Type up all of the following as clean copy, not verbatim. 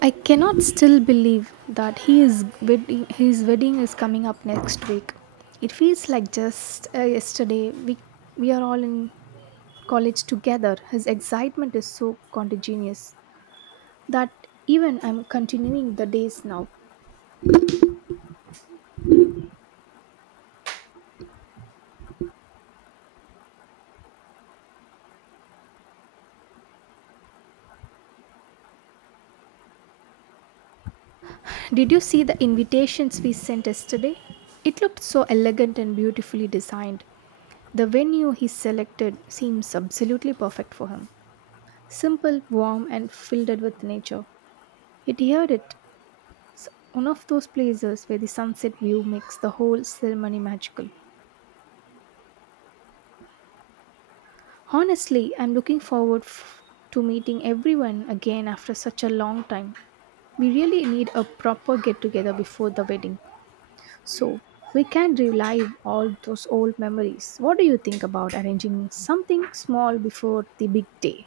I cannot still believe that he is wedding, his wedding is coming up next week. It feels like just yesterday we are all in college together. His excitement is so contagious that even I'm continuing the days now. Did you see the invitations we sent yesterday? It looked so elegant and beautifully designed. The venue he selected seems absolutely perfect for him. Simple, warm, and filled with nature. Yet heard it. One of those places where the sunset view makes the whole ceremony magical. Honestly, I'm looking to meeting everyone again after such a long time. We really need a proper get together before the wedding. So, we can relive all those old memories. What do you think about arranging something small before the big day?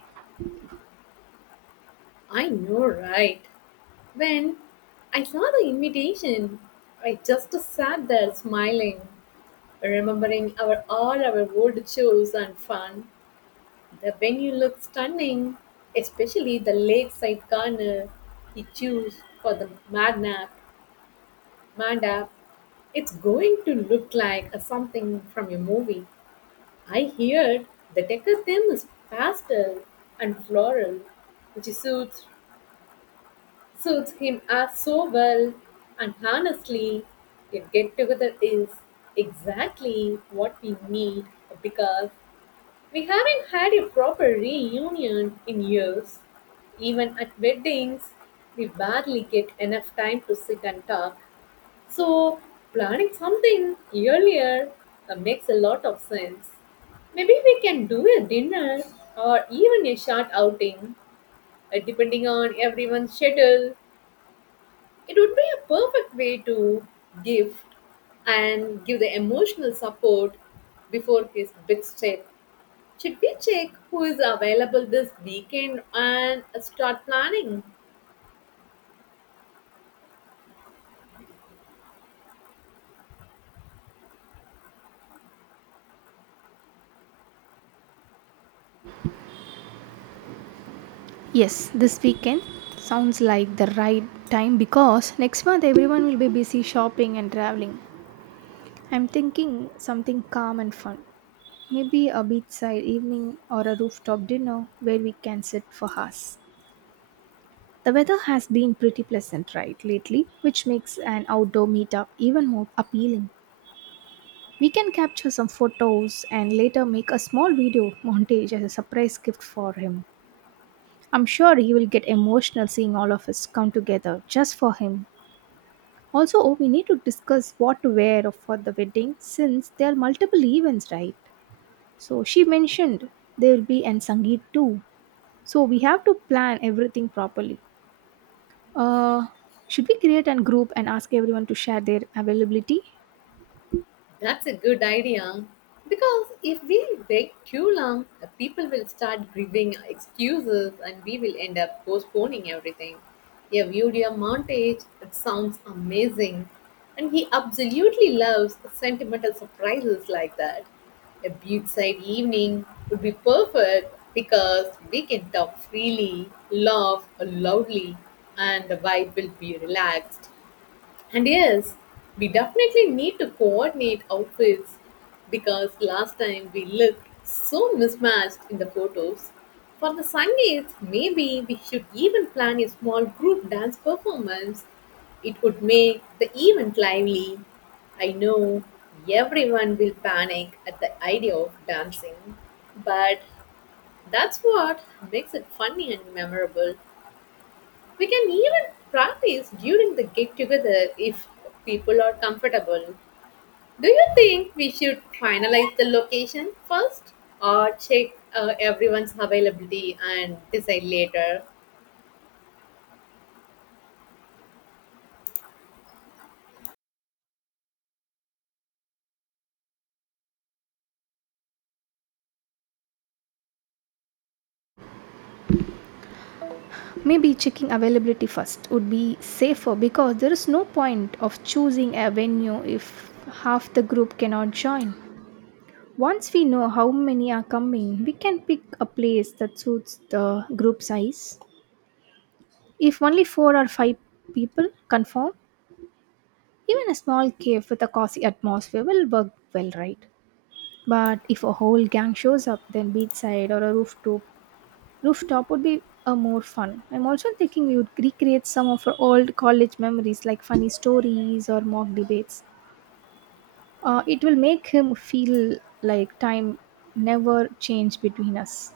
I know, right? When I saw the invitation, I just sat there smiling, remembering our all our old shows and fun. The venue looked stunning, especially the lakeside corner he chose for the madnap, madap. It's going to look like a something from a movie. I heard the decor theme is pastel and floral, which suits him as so well. And honestly, a get together is exactly what we need because we haven't had a proper reunion in years. Even at weddings, we barely get enough time to sit and talk. So, planning something earlier makes a lot of sense. Maybe we can do a dinner or even a short outing, depending on everyone's schedule. It would be a perfect way to gift and give the emotional support before his big step. Should we check who is available this weekend and start planning? Yes, this weekend sounds like the right time because next month everyone will be busy shopping and traveling. I'm thinking something calm and fun. Maybe a beachside evening or a rooftop dinner where we can sit for hours. The weather has been pretty pleasant right lately, which makes an outdoor meetup even more appealing. We can capture some photos and later make a small video montage as a surprise gift for him. I'm sure he will get emotional seeing all of us come together just for him. Also, oh, we need to discuss what to wear for the wedding since there are multiple events, right? So she mentioned there will be an Sangeet too. So we have to plan everything properly. Uh, should we create a group and ask everyone to share their availability? That's a good idea. Because if we wait too long, people will start giving excuses and we will end up postponing everything. A video montage, it sounds amazing. And he absolutely loves sentimental surprises like that. A beachside evening would be perfect because we can talk freely, laugh loudly, and the vibe will be relaxed. And yes, we definitely need to coordinate outfits because last time we looked so mismatched in the photos. For the Sundays, maybe we should even plan a small group dance performance. It would make the event lively. I know everyone will panic at the idea of dancing, but that's what makes it funny and memorable. We can even practice during the get together if people are comfortable. Do you think we should finalize the location first or check everyone's availability and decide later? Maybe checking availability first would be safer because there is no point of choosing a venue if half the group cannot join. Once we know how many are coming, we can pick a place that suits the group size. If only four or five people confirm, even a small cave with a cozy atmosphere will work well, right? But if a whole gang shows up, then beachside or a rooftop would be a more fun. I'm also thinking we would recreate some of our old college memories, like funny stories or mock debates. It will make him feel like time never changed between us.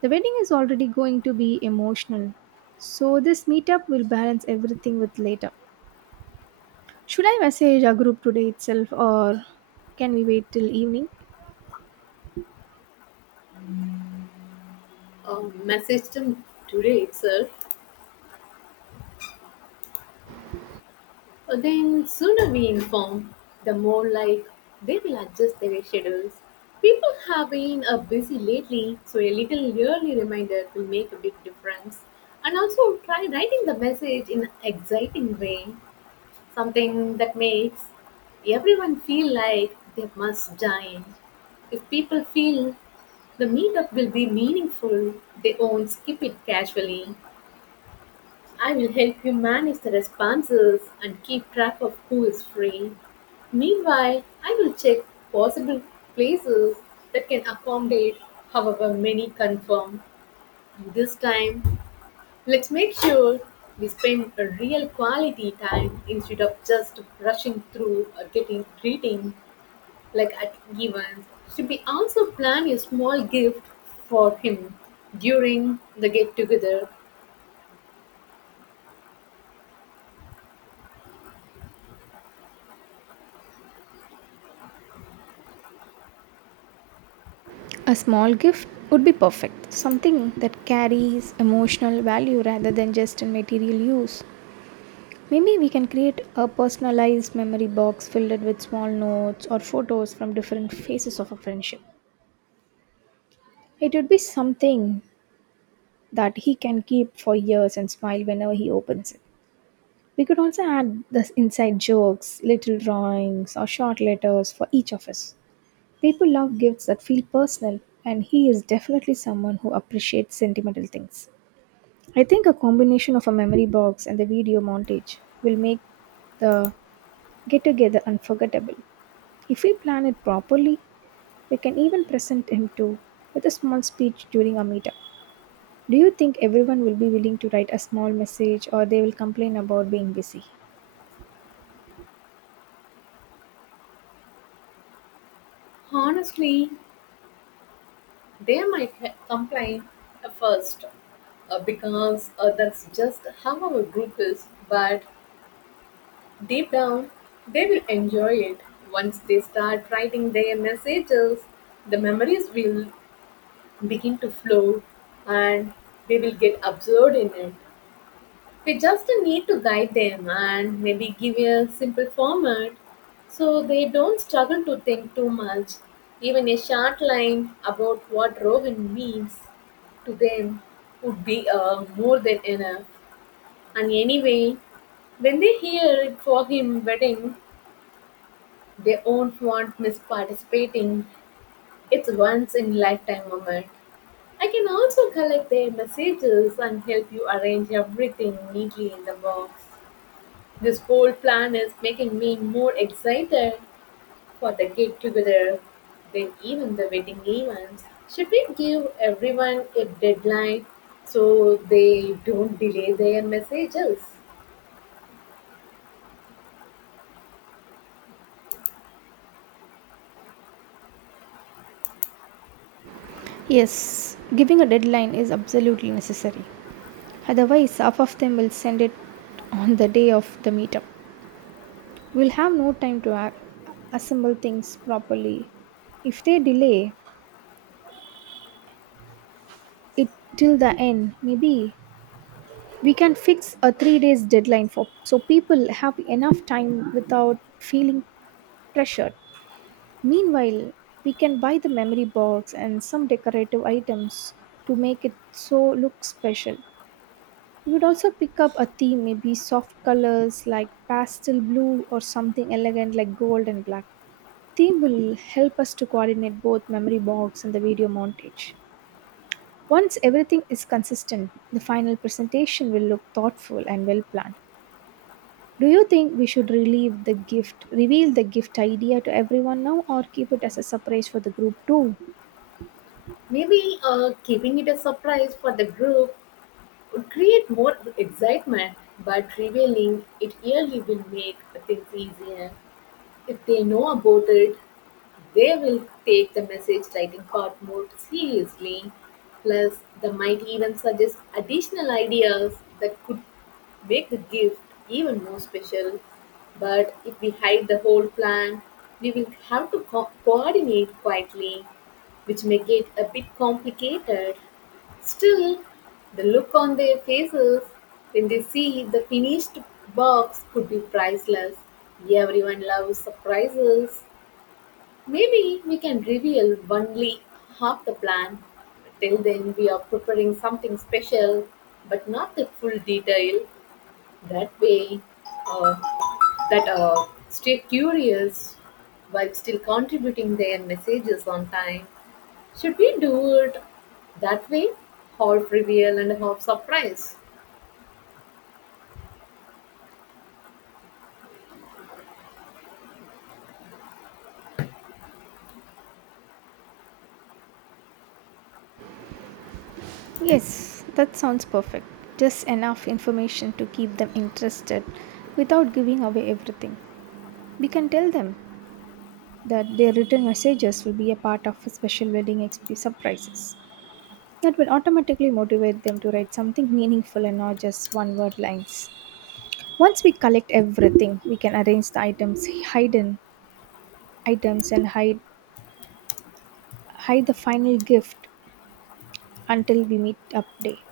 The wedding is already going to be emotional, so this meetup will balance everything with later. Should I message our group today itself, or can we wait till evening? Message them today itself. Then, sooner we inform, the more like they will adjust their schedules. People have been busy lately, so a little yearly reminder will make a big difference. And also try writing the message in an exciting way, something that makes everyone feel like they must join. If people feel the meetup will be meaningful, they won't skip it casually. I will help you manage the responses and keep track of who is free. Meanwhile, I will check possible places that can accommodate however many confirm. This time, let's make sure we spend a real quality time instead of just rushing through or getting greeting like at events. Should we also plan a small gift for him during the get together? A small gift would be perfect. Something that carries emotional value rather than just a material use. Maybe we can create a personalized memory box filled with small notes or photos from different phases of a friendship. It would be something that he can keep for years and smile whenever he opens it. We could also add the inside jokes, little drawings, or short letters for each of us. People love gifts that feel personal, and he is definitely someone who appreciates sentimental things. I think a combination of a memory box and the video montage will make the get together unforgettable. If we plan it properly, we can even present him too with a small speech during our meetup. Do you think everyone will be willing to write a small message or they will complain about being busy? Honestly, they might complain at first, because that's just how our group is, but deep down, they will enjoy it. Once they start writing their messages, the memories will begin to flow and they will get absorbed in it. We just need to guide them and maybe give a simple format so they don't struggle to think too much. Even a short line about what Rohan means to them would be more than enough. And anyway, when they hear it for him wedding, they won't want miss participating. It's once in lifetime moment. I can also collect their messages and help you arrange everything neatly in the box. This whole plan is making me more excited for the get together than even the wedding events. Should we give everyone a deadline so they don't delay their messages? Yes, giving a deadline is absolutely necessary. Otherwise, half of them will send it on the day of the meetup. We'll have no time to assemble things properly. If they delay, it till the end, maybe we can fix a 3 days deadline for so people have enough time without feeling pressured. Meanwhile, we can buy the memory box and some decorative items to make it so look special. We would also pick up a theme, maybe soft colors like pastel blue or something elegant like gold and black. Theme will help us to coordinate both memory box and the video montage. Once everything is consistent, the final presentation will look thoughtful and well planned. Do you think we should relieve the gift, reveal the gift idea to everyone now or keep it as a surprise for the group too? Maybe keeping it a surprise for the group would create more excitement, but revealing it early will make things easier if they know about it. They will take the message writing part more seriously. Plus, they might even suggest additional ideas that could make the gift even more special. But if we hide the whole plan, we will have to coordinate quietly, which may get a bit complicated. Still, the look on their faces when they see the finished box could be priceless. Everyone loves surprises. Maybe we can reveal only half the plan. Till then, we are preparing something special, but not the full detail. That way, uh, that stay curious while still contributing their messages on time. Should we do it that way? Half reveal and half surprise. Yes, that sounds perfect. Just enough information to keep them interested without giving away everything. We can tell them that their written messages will be a part of a special wedding surprises. That will automatically motivate them to write something meaningful and not just one word lines. Once we collect everything, we can arrange the items, hide in items, and hide the final gift until we meet up day.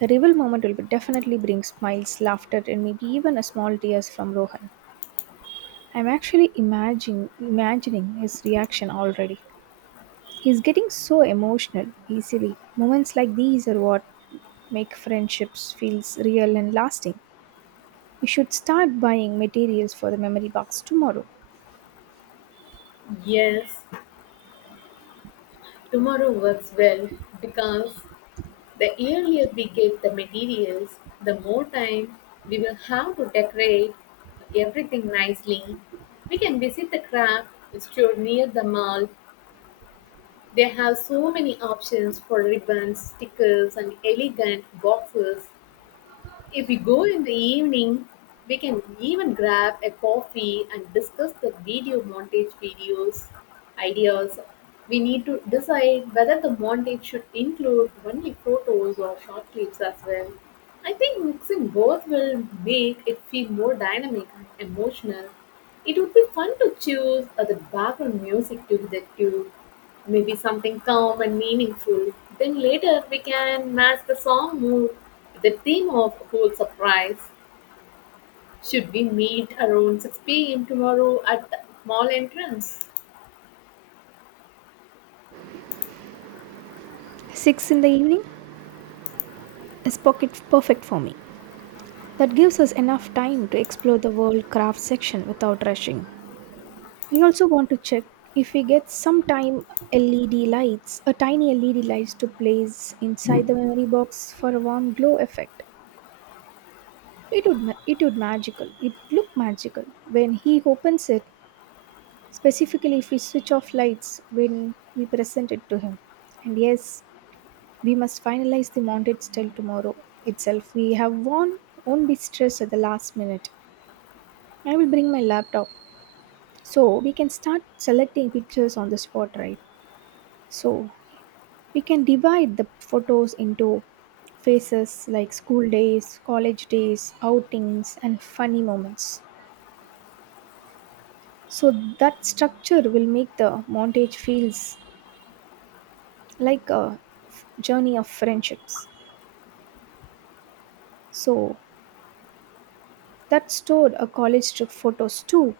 The reveal moment will be definitely bring smiles, laughter, and maybe even a small tears from Rohan. I'm actually imagining his reaction already. He's getting so emotional easily. Moments like these are what make friendships feels real and lasting. We should start buying materials for the memory box tomorrow. Yes, tomorrow works well because the earlier we get the materials, the more time we will have to decorate everything nicely. We can visit the craft store near the mall. They have so many options for ribbons, stickers, and elegant boxes. If we go in the evening, we can even grab a coffee and discuss the video montage videos ideas. We need to decide whether the montage should include only photos or short clips as well. I think mixing both will make it feel more dynamic and emotional. It would be fun to choose the background music to the tune. Maybe something calm and meaningful. Then later we can match the song mood with the theme of whole surprise. Should we meet around 6 p.m. tomorrow at the mall entrance? 6 in the evening? Is pocket perfect for me. That gives us enough time to explore the world craft section without rushing. I also want to check if we get some time LED lights, a tiny LED lights to place inside the memory box for a warm glow effect. It would it would magical. It look magical when he opens it. Specifically, if we switch off lights when we present it to him. And yes, we must finalize the mounted style tomorrow itself. We have won't be stressed at the last minute. I will bring my laptop. So we can start selecting pictures on the spot, right? So we can divide the photos into phases like school days, college days, outings, and funny moments. So that structure will make the montage feels like a journey of friendships. So that stored a college trip photos too.